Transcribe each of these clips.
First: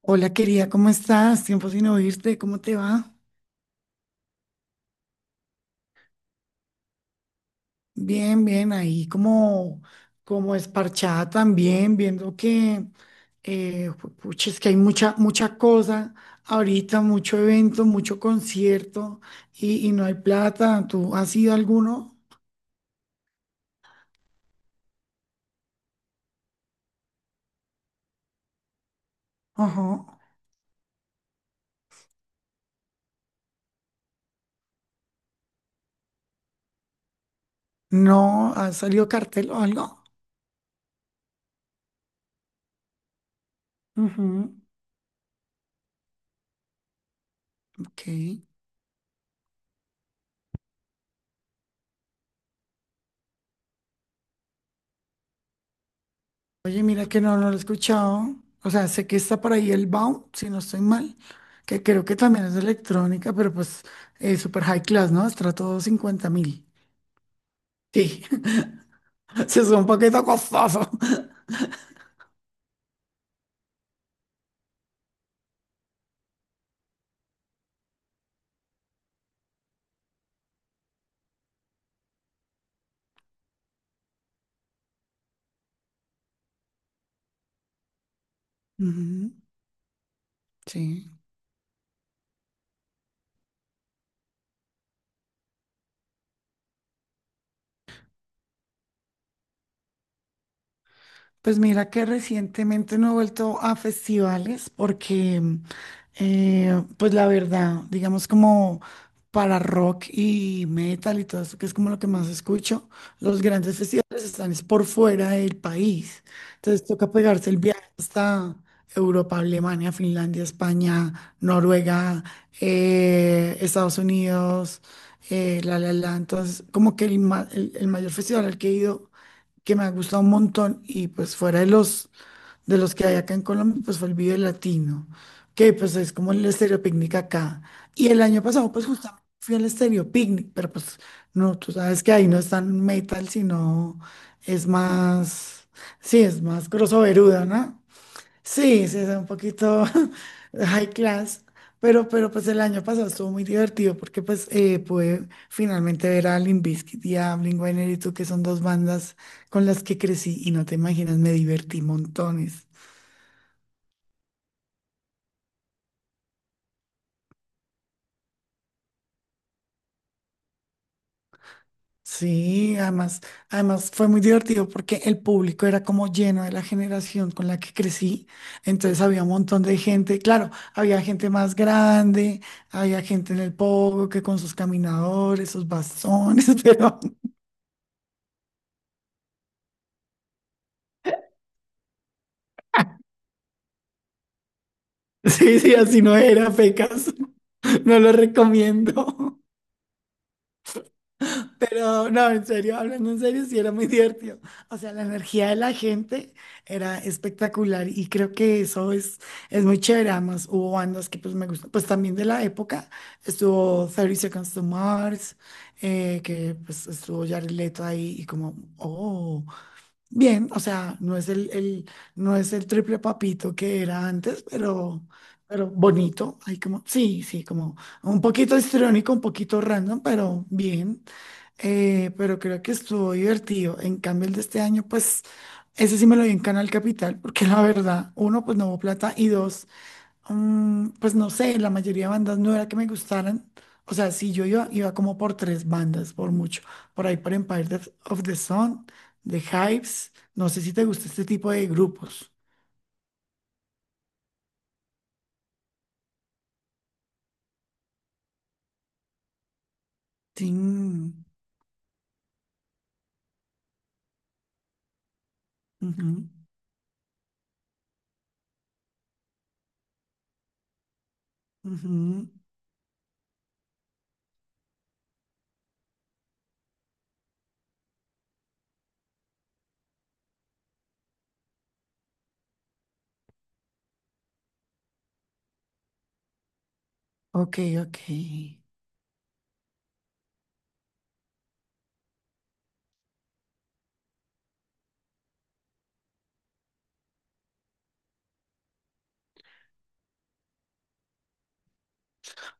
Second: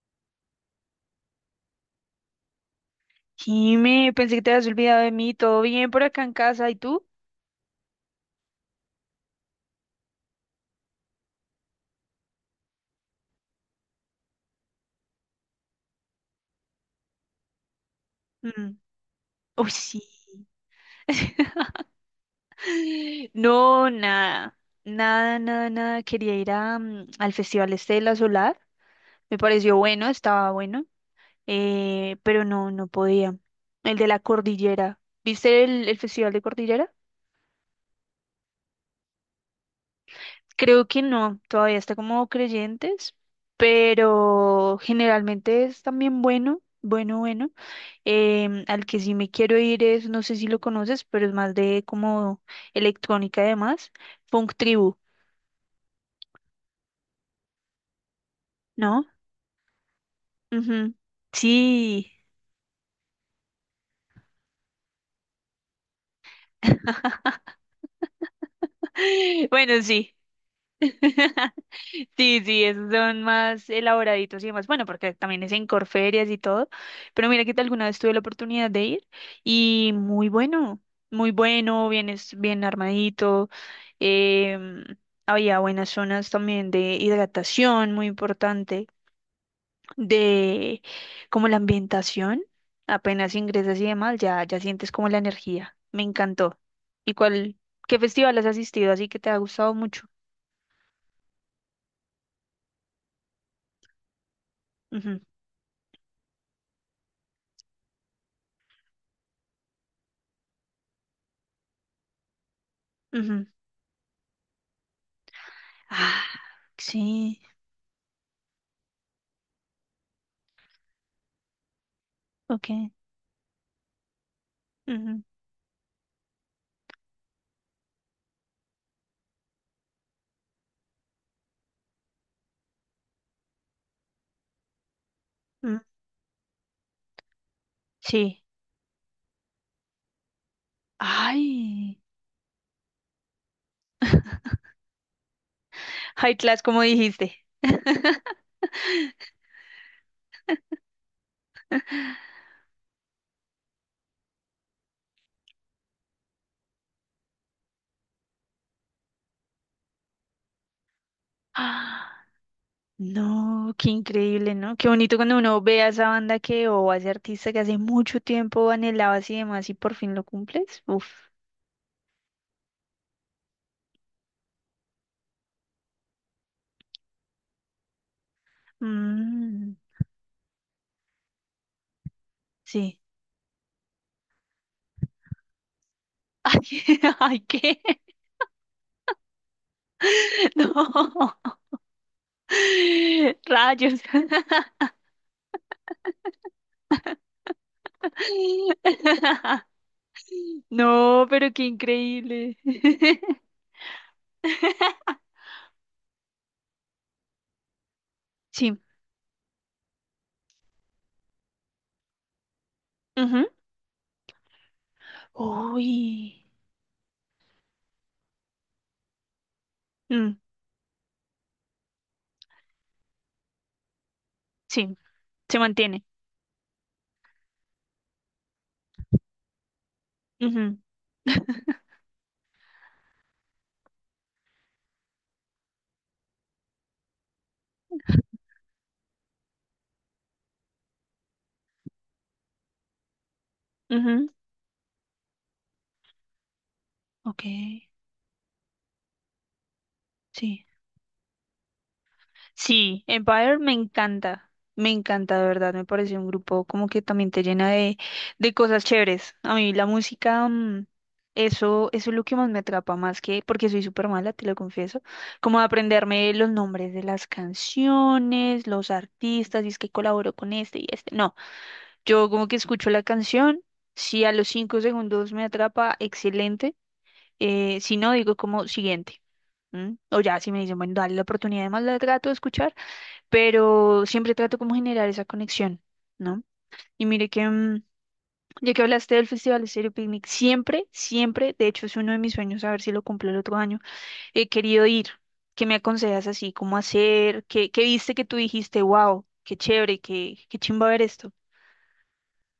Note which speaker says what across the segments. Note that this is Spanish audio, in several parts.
Speaker 1: Hola querida, ¿cómo estás? Tiempo sin oírte, ¿cómo te va?
Speaker 2: Jime, pensé que te habías olvidado de mí. ¿Todo bien por acá en casa? ¿Y tú?
Speaker 1: Bien, bien, ahí como esparchada también, viendo que, pucha, es que hay mucha cosa ahorita, mucho evento, mucho
Speaker 2: Mm.
Speaker 1: concierto
Speaker 2: Uy,
Speaker 1: y
Speaker 2: sí.
Speaker 1: no hay plata. ¿Tú has ido a alguno?
Speaker 2: No, nada. Nada, nada, nada. Quería ir al Festival este de la Solar. Me pareció
Speaker 1: Ajá.
Speaker 2: bueno, estaba bueno. Pero no, no podía. El de la Cordillera. ¿Viste el Festival de Cordillera?
Speaker 1: ¿No? ¿Ha salido cartel o algo?
Speaker 2: Creo que no, todavía está como creyentes,
Speaker 1: Ujú.
Speaker 2: pero generalmente es también bueno, bueno, bueno.
Speaker 1: Ok.
Speaker 2: Al que sí me quiero ir es, no sé si lo conoces, pero es más de como electrónica además, Funk Tribu,
Speaker 1: Oye, mira que no, no lo he escuchado. O sea,
Speaker 2: ¿no?
Speaker 1: sé que está por ahí el Baum, si no estoy
Speaker 2: Ujú.
Speaker 1: mal, que creo
Speaker 2: Sí.
Speaker 1: que también es de electrónica, pero pues super high class, ¿no? Estrato 50.000. Sí, se es
Speaker 2: Bueno,
Speaker 1: un
Speaker 2: sí.
Speaker 1: poquito costoso.
Speaker 2: Sí, sí, esos son más elaboraditos y demás. Bueno, porque también es en Corferias y todo. Pero mira que alguna vez tuve la oportunidad de ir y muy bueno, muy bueno, bien, bien armadito. em, Había buenas zonas también de hidratación, muy importante,
Speaker 1: Ujú.
Speaker 2: de
Speaker 1: Sí.
Speaker 2: como la ambientación. Apenas ingresas y demás, ya, ya sientes como la energía. Me encantó. ¿Y qué festival has asistido así que te ha gustado mucho?
Speaker 1: Pues mira que recientemente no he vuelto a festivales
Speaker 2: Ujú,
Speaker 1: porque, pues la verdad, digamos como para rock y metal y todo eso, que es como lo que más escucho, los
Speaker 2: ujú.
Speaker 1: grandes festivales están es por fuera del
Speaker 2: Ah,
Speaker 1: país. Entonces toca
Speaker 2: sí,
Speaker 1: pegarse el viaje hasta Europa, Alemania, Finlandia, España, Noruega,
Speaker 2: ok.
Speaker 1: Estados Unidos,
Speaker 2: Ujú,
Speaker 1: la, la, la. Entonces como que el, ma- el mayor festival al que he ido que me ha gustado un montón y pues fuera de los, que hay acá en Colombia, pues fue el Vive Latino, que
Speaker 2: mm,
Speaker 1: pues es como el Estéreo Picnic acá. Y el
Speaker 2: sí.
Speaker 1: año pasado pues justamente fui al Estéreo Picnic, pero pues no, tú
Speaker 2: Ay,
Speaker 1: sabes que ahí no es tan metal, sino es más, sí,
Speaker 2: high
Speaker 1: es
Speaker 2: class,
Speaker 1: más
Speaker 2: como dijiste.
Speaker 1: grosoveruda, ¿no? Sí, sí, es un poquito high class, pero, pues el año pasado estuvo muy divertido porque pues pude finalmente ver a Limp Bizkit y a Blink-182, que son dos bandas con las que crecí, y no te imaginas, me divertí
Speaker 2: Ah,
Speaker 1: montones.
Speaker 2: no, qué increíble, ¿no? Qué bonito cuando uno ve a esa banda que o a ese artista que hace mucho tiempo anhelabas y demás y por fin lo cumples. Uf.
Speaker 1: Sí, además fue muy divertido porque el público era como lleno de la generación con la que crecí, entonces había un montón
Speaker 2: Mm,
Speaker 1: de gente, claro, había gente más grande,
Speaker 2: sí.
Speaker 1: había gente en el pogo que con sus caminadores, sus bastones,
Speaker 2: Ay,
Speaker 1: pero...
Speaker 2: ay, ¿qué? No. Rayos.
Speaker 1: Sí, sí, así no era, pecas. No lo recomiendo.
Speaker 2: No, pero qué
Speaker 1: Pero no, en
Speaker 2: increíble.
Speaker 1: serio, hablando en serio, sí era muy divertido. O sea, la energía de la gente era espectacular y creo que
Speaker 2: Sí.
Speaker 1: eso es muy chévere. Además, hubo bandas que pues me gustan, pues también de la época.
Speaker 2: Ujú.
Speaker 1: Estuvo Thirty Seconds to Mars,
Speaker 2: Uy.
Speaker 1: que pues estuvo Jared Leto ahí y como, oh.
Speaker 2: Mm,
Speaker 1: Bien, o sea, no es no es el triple papito que era antes,
Speaker 2: sí,
Speaker 1: pero,
Speaker 2: se
Speaker 1: pero
Speaker 2: mantiene.
Speaker 1: bonito. Hay como, sí, sí, como un poquito histriónico, un poquito random, pero
Speaker 2: Ujú,
Speaker 1: bien. Pero creo que estuvo divertido. En cambio, el de este año, pues, ese sí me lo vi en Canal Capital, porque la verdad, uno, pues no hubo plata, y dos, pues no sé, la mayoría de bandas no era que me gustaran. O sea,
Speaker 2: ujú.
Speaker 1: si yo iba como por tres bandas, por mucho. Por ahí por
Speaker 2: Ok,
Speaker 1: Empire Death of the Sun, The Hives. No sé
Speaker 2: sí.
Speaker 1: si te gusta este tipo de grupos.
Speaker 2: Sí, Empire me encanta. Me encanta, de verdad. Me parece un grupo como que también te llena de cosas chéveres. A mí la música,
Speaker 1: Sí. Mm.
Speaker 2: eso es lo que más me atrapa, más que porque soy súper mala, te lo confieso. Como
Speaker 1: Ujú,
Speaker 2: aprenderme los nombres de las canciones, los artistas, y es que colaboro con este y este. No.
Speaker 1: ujú.
Speaker 2: Yo como que escucho la canción, si a los 5 segundos me atrapa, excelente. Si no, digo como siguiente. ¿M? O ya, si me dicen, bueno, dale la oportunidad, además la trato de escuchar, pero siempre trato como generar esa conexión, ¿no? Y mire que,
Speaker 1: Ok, ok.
Speaker 2: ya que hablaste del Festival Estéreo Picnic, siempre, siempre, de hecho es uno de mis sueños, a ver si lo cumplo el otro año, he querido ir. ¿Qué me aconsejas así? ¿Cómo hacer? Qué viste que tú dijiste, wow, qué chévere, qué chimba ver esto?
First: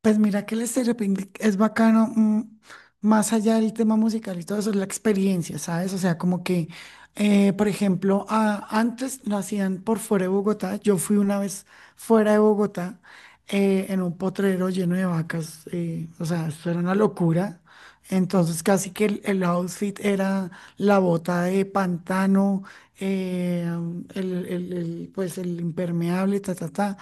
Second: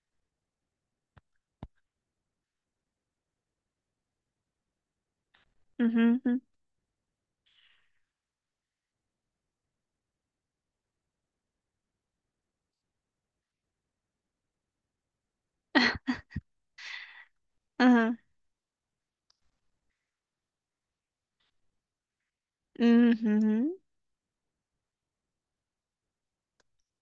Speaker 1: Pues mira que el Estéreo Picnic es bacano, más allá del tema musical y todo eso, es la experiencia, ¿sabes? O sea, como que, por ejemplo, antes lo hacían por fuera de Bogotá. Yo fui una vez fuera de Bogotá, en un potrero lleno de vacas. O sea, esto era una locura.
Speaker 2: Ajá.
Speaker 1: Entonces, casi que el outfit era la bota de pantano, eh,
Speaker 2: Ujú,
Speaker 1: pues el impermeable, ta, ta, ta.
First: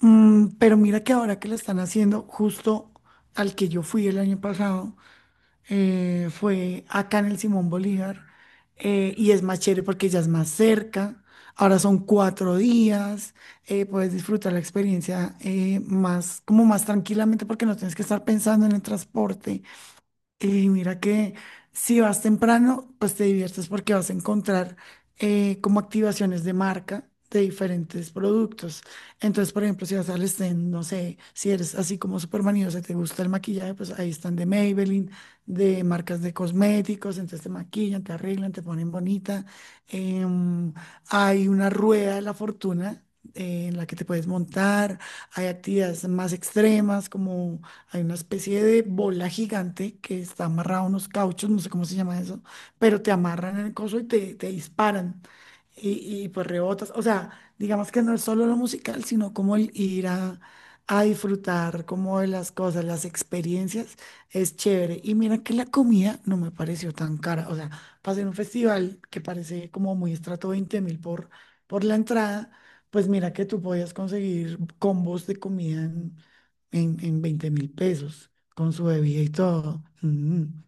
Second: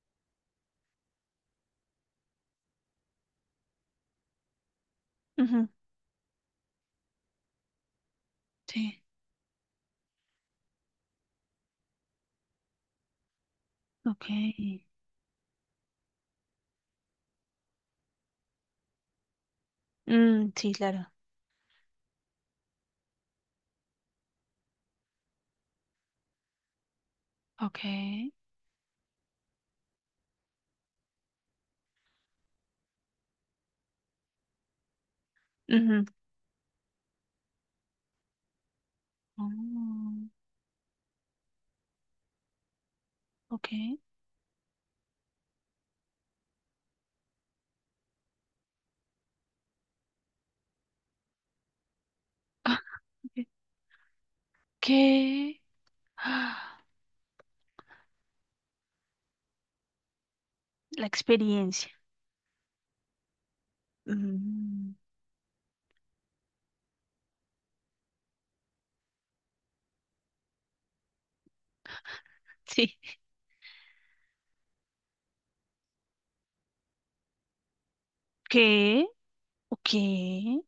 Speaker 1: Pero mira que ahora que lo están haciendo, justo al que yo fui el año pasado,
Speaker 2: ujú.
Speaker 1: fue acá en el Simón Bolívar,
Speaker 2: Sí,
Speaker 1: y es más chévere porque ya es más cerca, ahora son 4 días, puedes
Speaker 2: ok,
Speaker 1: disfrutar la experiencia, como más tranquilamente porque no tienes que estar pensando en el transporte,
Speaker 2: mm,
Speaker 1: y
Speaker 2: sí,
Speaker 1: mira
Speaker 2: claro.
Speaker 1: que si vas temprano, pues te diviertes porque vas a encontrar, como activaciones de marca de diferentes
Speaker 2: Ok.
Speaker 1: productos. Entonces, por ejemplo, si vas al stand, no sé, si eres así como súper maniosa, te gusta el maquillaje, pues ahí están de Maybelline, de
Speaker 2: Ujú.
Speaker 1: marcas de cosméticos, entonces te maquillan, te arreglan, te ponen bonita.
Speaker 2: Mm,
Speaker 1: Em, Hay una rueda de la fortuna,
Speaker 2: ok.
Speaker 1: en la que te puedes montar, hay actividades más extremas, como hay una especie de bola gigante que está amarrada a unos cauchos, no sé cómo se llama eso, pero te amarran en el coso y te disparan
Speaker 2: ¿Qué?
Speaker 1: y pues
Speaker 2: Ah,
Speaker 1: rebotas. O sea, digamos que no es solo lo musical, sino como el ir a
Speaker 2: la
Speaker 1: disfrutar
Speaker 2: experiencia.
Speaker 1: como de las cosas, las experiencias, es
Speaker 2: Mm,
Speaker 1: chévere. Y mira que la comida no me pareció tan cara. O sea, pasé en un festival que parece como muy estrato 20.000 por, la entrada,
Speaker 2: sí.
Speaker 1: pues mira que tú podías conseguir combos de comida en 20.000 pesos, con su
Speaker 2: ¿Qué?
Speaker 1: bebida y todo. Mm,
Speaker 2: Ok.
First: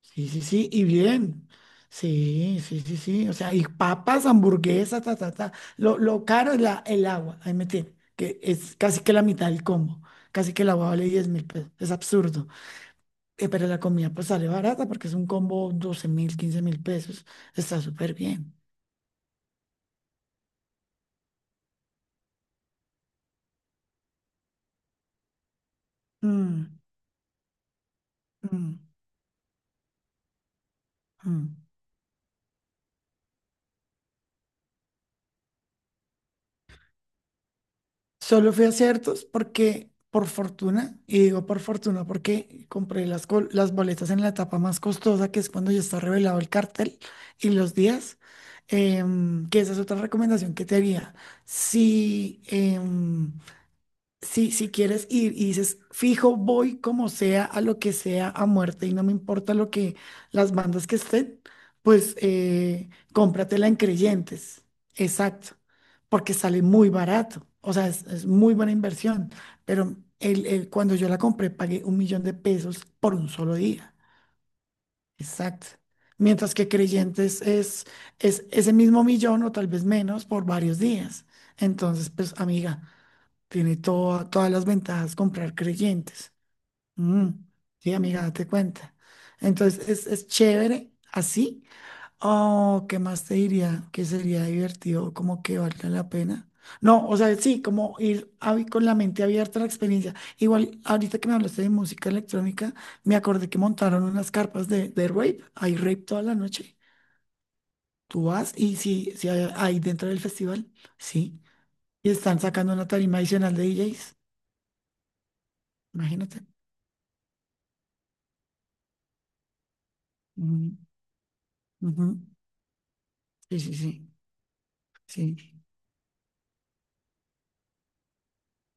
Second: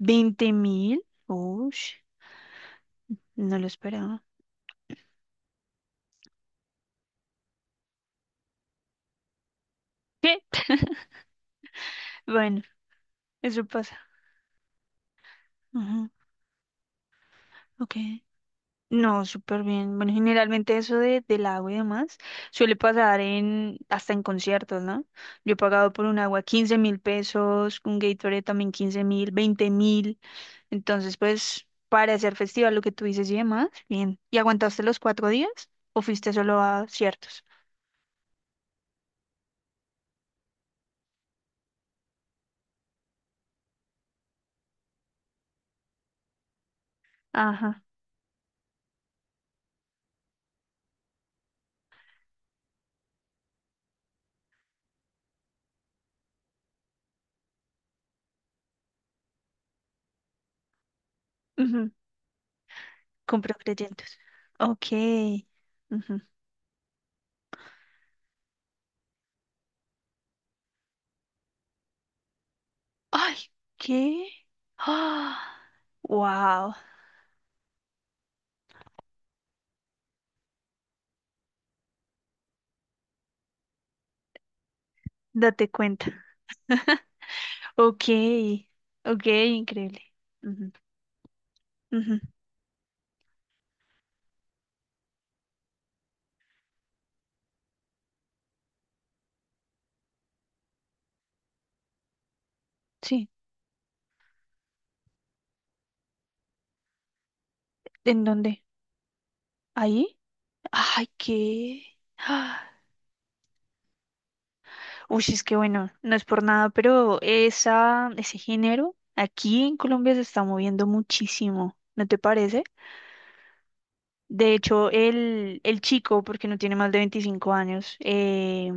Speaker 1: sí, sí, sí, y
Speaker 2: mil?
Speaker 1: bien.
Speaker 2: Uy,
Speaker 1: Sí, sí, sí, sí. O sea,
Speaker 2: no
Speaker 1: y
Speaker 2: lo esperaba.
Speaker 1: papas, hamburguesas, ta, ta, ta. Lo caro es el agua, ahí me tiene, que es casi que la mitad del combo.
Speaker 2: ¿Qué?
Speaker 1: Casi que el agua vale 10.000 pesos. Es absurdo.
Speaker 2: Bueno, eso
Speaker 1: Pero la
Speaker 2: pasa.
Speaker 1: comida pues sale barata porque es un combo doce
Speaker 2: Ujú,
Speaker 1: mil, quince mil pesos. Está
Speaker 2: ok.
Speaker 1: súper bien.
Speaker 2: No, súper bien. Bueno, generalmente eso del agua y demás suele pasar hasta en conciertos, ¿no? Yo he pagado por un agua quince
Speaker 1: Mm,
Speaker 2: mil pesos, un Gatorade también
Speaker 1: mm,
Speaker 2: 15.000, 20.000. Entonces,
Speaker 1: mm.
Speaker 2: pues, para hacer festival, lo que tú dices y demás, bien. ¿Y aguantaste los 4 días o fuiste solo a ciertos?
Speaker 1: Solo fui a ciertos porque, por fortuna, y digo por fortuna porque compré las, las boletas en la etapa más costosa, que es cuando ya está revelado el cartel y los
Speaker 2: Ajá.
Speaker 1: días, que esa es otra recomendación que te haría. Si, em, si quieres ir y dices, fijo, voy como sea, a lo que sea, a muerte, y no me importa lo que las bandas que estén,
Speaker 2: Ujú,
Speaker 1: pues
Speaker 2: compro
Speaker 1: cómpratela en
Speaker 2: creyentes.
Speaker 1: Creyentes.
Speaker 2: Ok.
Speaker 1: Exacto.
Speaker 2: Ujú.
Speaker 1: Porque sale muy barato. O sea, es muy buena inversión. Pero cuando yo la compré, pagué 1 millón de pesos por un
Speaker 2: Ay,
Speaker 1: solo día.
Speaker 2: ¿qué? Ah,
Speaker 1: Exacto. Mientras que
Speaker 2: wow.
Speaker 1: Creyentes es ese mismo millón o tal vez menos por varios días. Entonces, pues, amiga. Tiene todas las ventajas comprar
Speaker 2: Date cuenta.
Speaker 1: creyentes. Mm, sí,
Speaker 2: Ok,
Speaker 1: amiga, date cuenta.
Speaker 2: ok,
Speaker 1: Entonces,
Speaker 2: increíble.
Speaker 1: es
Speaker 2: Ujú,
Speaker 1: chévere así.
Speaker 2: ujú.
Speaker 1: Oh, ¿qué más te diría? Que sería divertido, como que valga la pena. No, o sea, sí, como ir con la mente abierta a la experiencia. Igual, ahorita que me hablaste de música electrónica, me
Speaker 2: Sí,
Speaker 1: acordé que montaron unas carpas de, rave. Hay rave toda la noche.
Speaker 2: ¿en
Speaker 1: Tú
Speaker 2: dónde?
Speaker 1: vas y sí, sí hay dentro
Speaker 2: ¿Ahí?
Speaker 1: del festival,
Speaker 2: Ay,
Speaker 1: sí.
Speaker 2: qué.
Speaker 1: Y están
Speaker 2: Ah,
Speaker 1: sacando una tarima adicional de DJs.
Speaker 2: uy, es que bueno, no es por
Speaker 1: Imagínate.
Speaker 2: nada, pero ese género aquí en Colombia se está
Speaker 1: Ujú,
Speaker 2: moviendo muchísimo, ¿no te
Speaker 1: ujú.
Speaker 2: parece?
Speaker 1: Sí, sí, sí,
Speaker 2: De hecho,
Speaker 1: sí,
Speaker 2: el chico, porque no tiene más de 25 años,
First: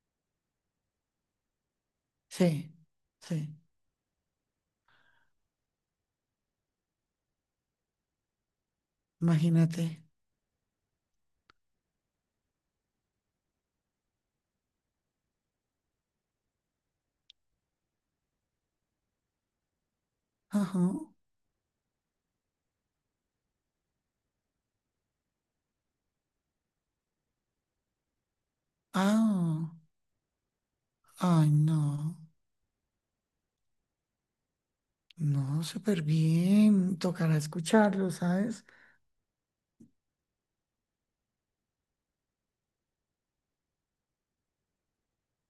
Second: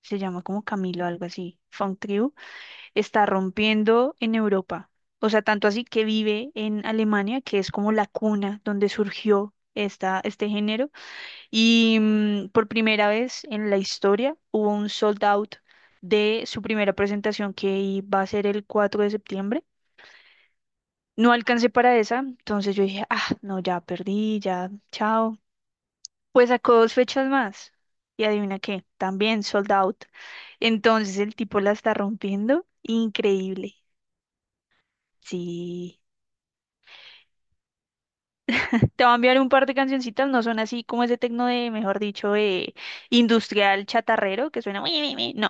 Speaker 2: se llama como Camilo, algo así, Funk,
Speaker 1: sí,
Speaker 2: está
Speaker 1: sí.
Speaker 2: rompiendo en Europa. O sea, tanto así que vive en Alemania, que es como la cuna donde surgió
Speaker 1: Imagínate.
Speaker 2: este género. Y por primera vez en la historia hubo un sold out de su primera presentación que iba a ser el 4 de septiembre.
Speaker 1: Ajá.
Speaker 2: No alcancé para esa, entonces yo dije, ah, no, ya perdí, ya, chao. Pues sacó dos fechas más. Y adivina qué, también sold
Speaker 1: Ah,
Speaker 2: out. Entonces el
Speaker 1: ay,
Speaker 2: tipo la
Speaker 1: no.
Speaker 2: está rompiendo. Increíble.
Speaker 1: No,
Speaker 2: Sí.
Speaker 1: súper bien. Tocará escucharlo, ¿sabes?
Speaker 2: Te va a enviar un par de cancioncitas, no son así como ese tecno mejor dicho, industrial chatarrero, que suena "ui, ui, ui". No,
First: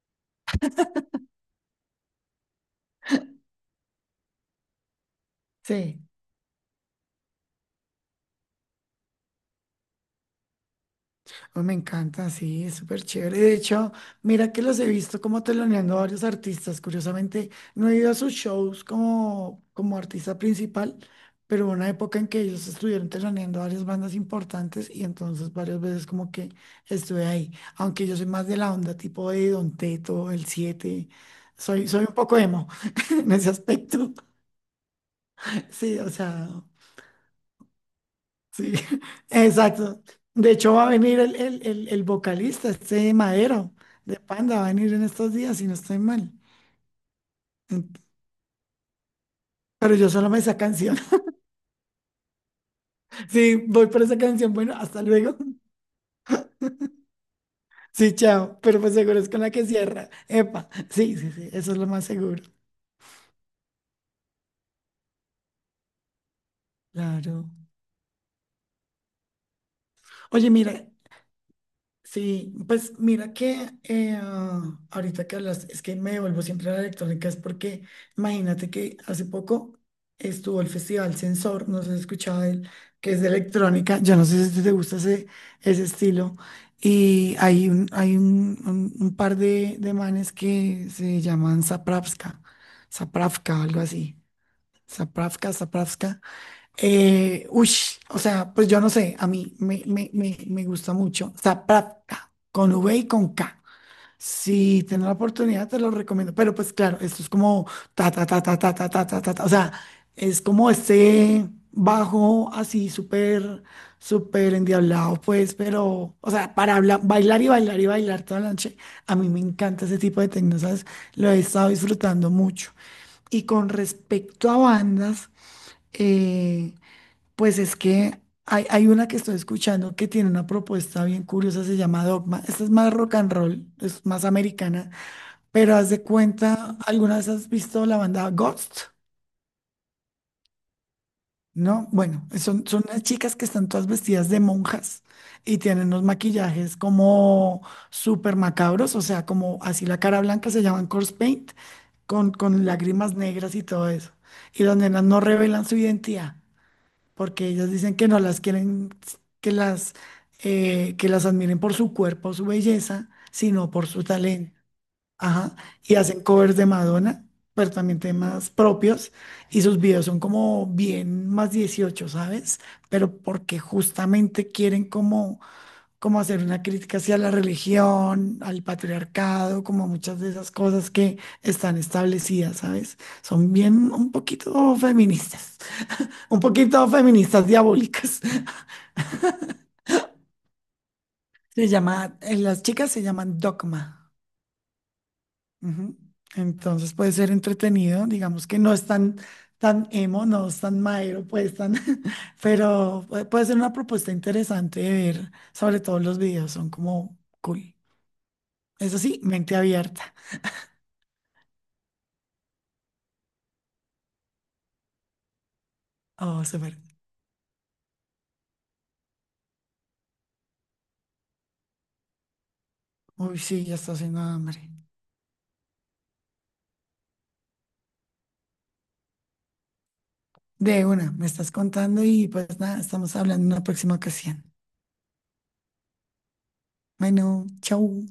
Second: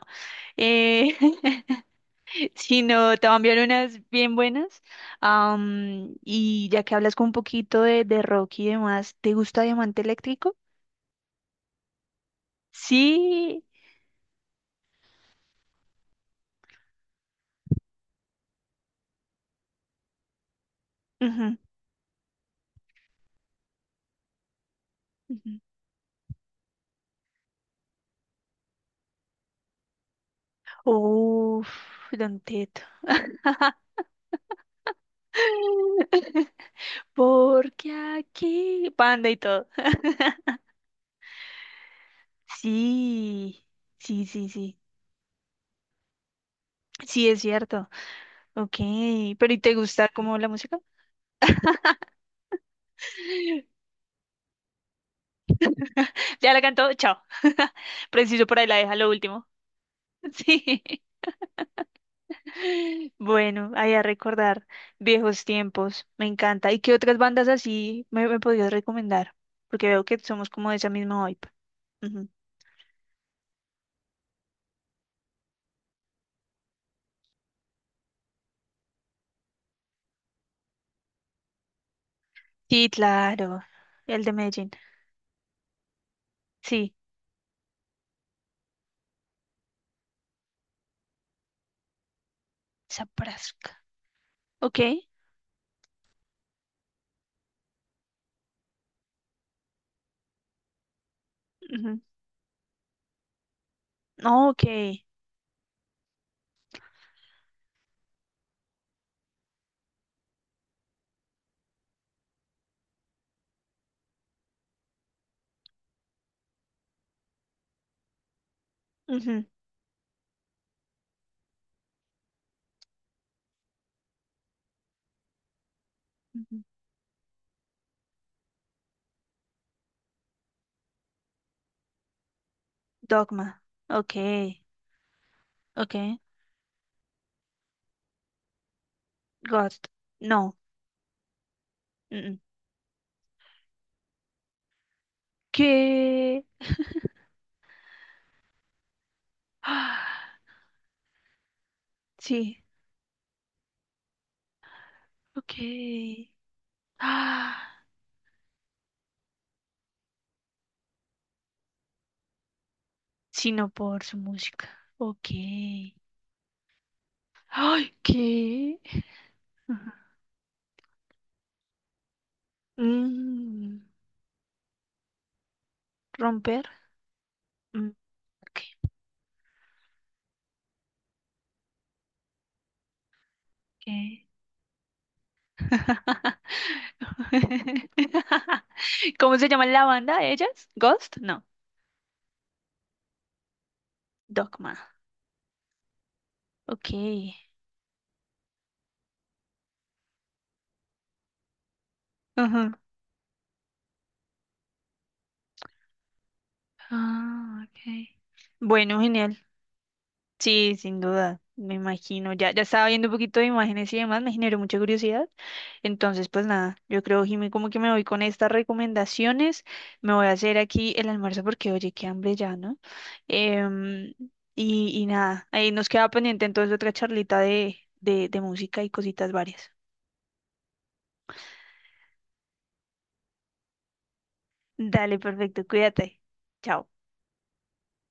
Speaker 2: eh, sino te va a enviar unas bien buenas.
Speaker 1: Sí.
Speaker 2: Y ya que hablas con un poquito de rock y demás, ¿te gusta Diamante Eléctrico?
Speaker 1: Oh, me encanta, sí, es súper chévere. De
Speaker 2: Sí.
Speaker 1: hecho, mira que los he visto como teloneando a varios artistas. Curiosamente, no he ido a sus shows como artista principal,
Speaker 2: Ujú,
Speaker 1: pero hubo una época en que ellos estuvieron teloneando a varias bandas importantes y entonces
Speaker 2: ujú.
Speaker 1: varias veces como que estuve ahí. Aunque yo soy más de la onda tipo de Don Teto, El siete, soy
Speaker 2: Uf,
Speaker 1: un poco
Speaker 2: Don
Speaker 1: emo
Speaker 2: Teto.
Speaker 1: en ese aspecto. Sí, o sea.
Speaker 2: Porque
Speaker 1: Sí,
Speaker 2: aquí, Panda y todo.
Speaker 1: exacto. De hecho, va a venir el vocalista, este
Speaker 2: Sí,
Speaker 1: Madero, de
Speaker 2: sí, sí,
Speaker 1: Panda, va a
Speaker 2: sí.
Speaker 1: venir en estos días, si no estoy mal.
Speaker 2: Sí, es cierto.
Speaker 1: En-
Speaker 2: Ok, pero ¿y te
Speaker 1: Pero
Speaker 2: gusta
Speaker 1: yo solo
Speaker 2: como
Speaker 1: me
Speaker 2: la
Speaker 1: esa
Speaker 2: música?
Speaker 1: canción. Sí, voy por esa canción. Bueno, hasta luego.
Speaker 2: Ya la cantó, chao.
Speaker 1: Sí,
Speaker 2: Preciso por
Speaker 1: chao.
Speaker 2: ahí la
Speaker 1: Pero pues
Speaker 2: deja lo
Speaker 1: seguro es con
Speaker 2: último.
Speaker 1: la que cierra. Epa,
Speaker 2: Sí.
Speaker 1: sí, sí, sí, eso es lo más seguro.
Speaker 2: Bueno, ahí a recordar viejos tiempos. Me encanta. ¿Y qué otras bandas
Speaker 1: Claro.
Speaker 2: así me podrías recomendar? Porque veo que somos
Speaker 1: Oye,
Speaker 2: como
Speaker 1: mira,
Speaker 2: de esa misma vibe. Ujú.
Speaker 1: sí, pues mira que ahorita que hablas, es que me devuelvo siempre a la electrónica, es porque imagínate que hace poco estuvo el Festival Sensor, no sé si has escuchado de él,
Speaker 2: Sí,
Speaker 1: que es de
Speaker 2: claro.
Speaker 1: electrónica, yo
Speaker 2: El
Speaker 1: no
Speaker 2: de
Speaker 1: sé si
Speaker 2: Medellín.
Speaker 1: te gusta ese, estilo,
Speaker 2: Sí,
Speaker 1: y un par de manes que se llaman Zapravska, Zapravka,
Speaker 2: Zaprasca.
Speaker 1: algo así,
Speaker 2: Ok.
Speaker 1: Zapravka, Zapravska, uy, o sea, pues yo no sé, a mí me gusta mucho.
Speaker 2: Ujú.
Speaker 1: Zapravka, con V y con K.
Speaker 2: Oh, ok.
Speaker 1: Si tienes la oportunidad, te lo recomiendo. Pero pues claro, esto es como ta, ta, ta, ta, ta, ta, ta, ta, ta. Ta. O sea, es como este bajo así súper, súper endiablado, pues, pero, o sea, para bailar y bailar y bailar toda la noche. A mí me
Speaker 2: Ujú,
Speaker 1: encanta ese tipo de tecno, ¿sabes? Lo he estado disfrutando mucho. Y con respecto a bandas,
Speaker 2: ujú.
Speaker 1: eh, pues es que hay una que estoy escuchando que tiene una propuesta bien curiosa, se llama Dogma. Esta es más rock and
Speaker 2: Dogma.
Speaker 1: roll, es
Speaker 2: Ok.
Speaker 1: más americana, pero haz de
Speaker 2: Ok.
Speaker 1: cuenta, ¿alguna vez has visto la banda Ghost?
Speaker 2: Ghost. No.
Speaker 1: ¿No?
Speaker 2: Mm,
Speaker 1: Bueno,
Speaker 2: mm.
Speaker 1: son unas chicas que están todas vestidas de monjas y tienen unos
Speaker 2: ¿Qué?
Speaker 1: maquillajes como súper macabros, o sea, como así la cara
Speaker 2: Ah,
Speaker 1: blanca se llaman corpse paint, con,
Speaker 2: sí,
Speaker 1: con lágrimas negras y todo eso. Y las nenas no revelan su
Speaker 2: ok.
Speaker 1: identidad, porque ellas
Speaker 2: Ah,
Speaker 1: dicen que no las quieren, que las, que las admiren por su cuerpo, su belleza,
Speaker 2: sino
Speaker 1: sino por
Speaker 2: por
Speaker 1: su
Speaker 2: su
Speaker 1: talento.
Speaker 2: música. Ok.
Speaker 1: Ajá. Y hacen covers de Madonna, pero
Speaker 2: Ay,
Speaker 1: también temas
Speaker 2: ¿qué?
Speaker 1: propios, y sus
Speaker 2: Ajá.
Speaker 1: videos son como bien más 18, ¿sabes? Pero porque
Speaker 2: Mm,
Speaker 1: justamente quieren como hacer una
Speaker 2: romper.
Speaker 1: crítica hacia la
Speaker 2: Mm,
Speaker 1: religión,
Speaker 2: ok,
Speaker 1: al patriarcado, como muchas de esas cosas que están establecidas, ¿sabes? Son
Speaker 2: ok.
Speaker 1: bien un poquito feministas. Un poquito feministas diabólicas.
Speaker 2: ¿Cómo se llama la banda de ellas? ¿Ghost? No,
Speaker 1: Las chicas se llaman Dogma.
Speaker 2: Dogma.
Speaker 1: Ujú.
Speaker 2: Ok.
Speaker 1: Entonces puede ser entretenido, digamos que no es tan emo, no es tan maero, pues tan,
Speaker 2: Ajá.
Speaker 1: pero puede ser una propuesta interesante de ver, sobre todo los videos, son como
Speaker 2: Ah,
Speaker 1: cool.
Speaker 2: ok.
Speaker 1: Eso
Speaker 2: Bueno,
Speaker 1: sí,
Speaker 2: genial.
Speaker 1: mente abierta.
Speaker 2: Sí, sin duda, me imagino. Ya, ya estaba viendo un poquito de imágenes y demás, me generó mucha curiosidad. Entonces, pues
Speaker 1: Oh,
Speaker 2: nada,
Speaker 1: súper.
Speaker 2: yo creo, Jimmy, como que me voy con estas recomendaciones. Me voy a hacer aquí el almuerzo porque, oye, qué hambre ya, ¿no?
Speaker 1: Uy, sí, ya está
Speaker 2: Em,
Speaker 1: haciendo hambre.
Speaker 2: y nada, ahí nos queda pendiente entonces otra charlita de música y cositas varias.
Speaker 1: De una, me estás contando y pues nada, estamos hablando en una próxima ocasión.
Speaker 2: Dale, perfecto, cuídate. Chao.
Speaker 1: Bueno, chau.